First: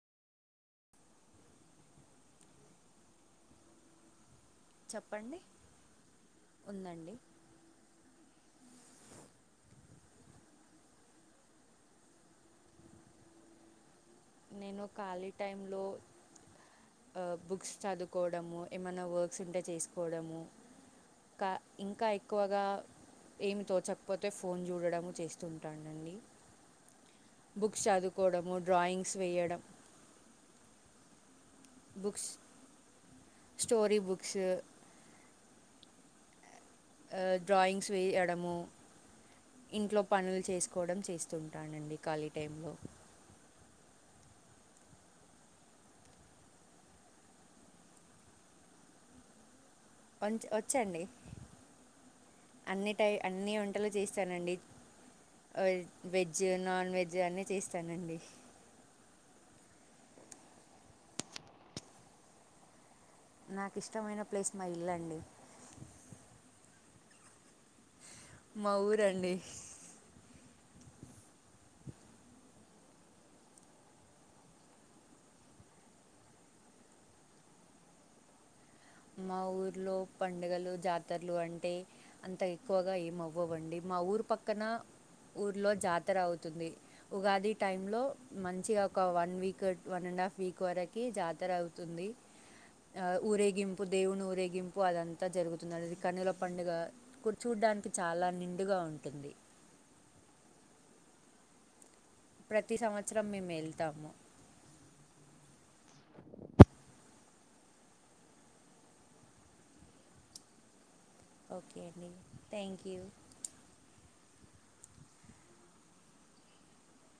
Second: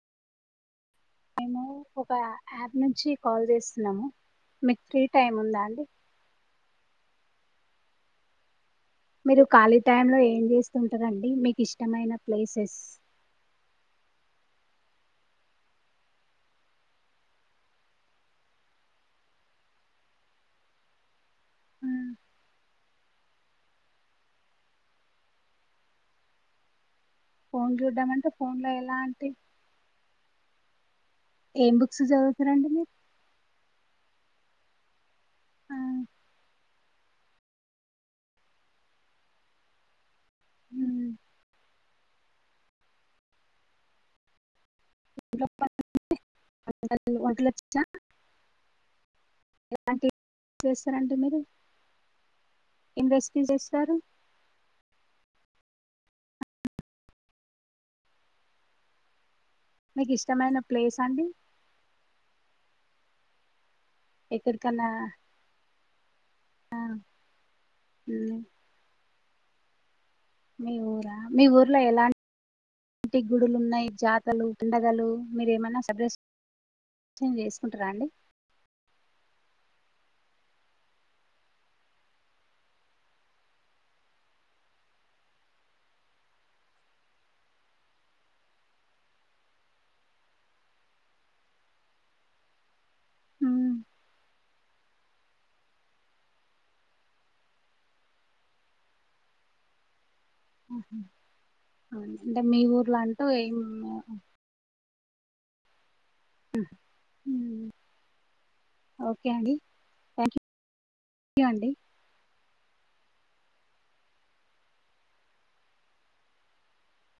మేము ఒక యాప్ నుంచి కాల్ చేస్తున్నాము మీకు ఫ్రీ టైం చెప్పండి ఉందా అండి ఉందండి మీరు ఖాళీ టైంలో ఏం చేస్తుంటరండీ మీకు ఇష్టమైన ప్లేసెస్ నేను ఖాళీ టైంలో ఆ బుక్స్ చదువుకోవడము, ఏమైనా వర్క్స్ ఉంటే చేసుకోవడము, కా ఇంకా ఎక్కువగా ఏమి తోచకపోతే ఫోన్ చూడడము చేస్తుంటాన్నండి ఫోన్ బుక్స్ చూడ్డం అంటే చదువుకోవడము, ఫోన్ లో ఎలా డ్రాయింగ్స్ అంటే వేయడం ఏం బుక్స్ చదువుతారండి మీరు క్స్ ఆ, ఆ డ్రాయింగ్స్ వేయడము ఇంట్లో పనులు చేసుకోవడం మ్మ్. చేస్తుంటానండి. ఖాళీ టైంలో [inaudible] అలాంటివి వన్ వచ్చండి చేస్తారండి మీరు అన్ని ఏం టై రెసిపీస్ అన్ని వంటలు చేస్తారు చేస్తానండి వెజ్ నాన్ వెజ్ అన్ని చేస్తానండి. మీకు ఇష్టమైన ప్లేస్ అండి నాక్ ఇష్టమైన ప్లేస్ మా ఎక్కడికన్నా ఇల్లు అండి ఆ మ్మ్. మా ఊరండి మీ ఊరా మీ ఊర్లో ఎలాంన్ టీ గుడులు ఉన్నాయి జాతర్లు పండగలు మీరేమన సెలెబ్రే షన్ చేసుకుంటారా అండి మా ఊర్లో పండగలు జాతర్లు అంటే అంత ఎక్కువగా ఏమ్ అవ్వవండి మా ఊరు పక్కన ఊర్లో జాతర అవుతుంది. ఉగాది టైంలో మంచిగా ఒక one week one and half week వరకు జాతర అవుతుంది. ఆ ఊరేగింప్ మ్మ్. దేవుణ్ణి ఊరేగింపు అదంతా జరుగుతుందనేది కనుల పండుగ కూర్చ్ చూడ్డానికి చాలా నిండుగా ఉంటుంది. అవును అంటే మీ ప్రతి ఊర్లో అంటూ సంవత్సరం మేము ఏం వెళ్తాము హ్మ్ ఓకే అడి థ్యాంక్ యూ ఓకే అండి థ్యాంక్ యూ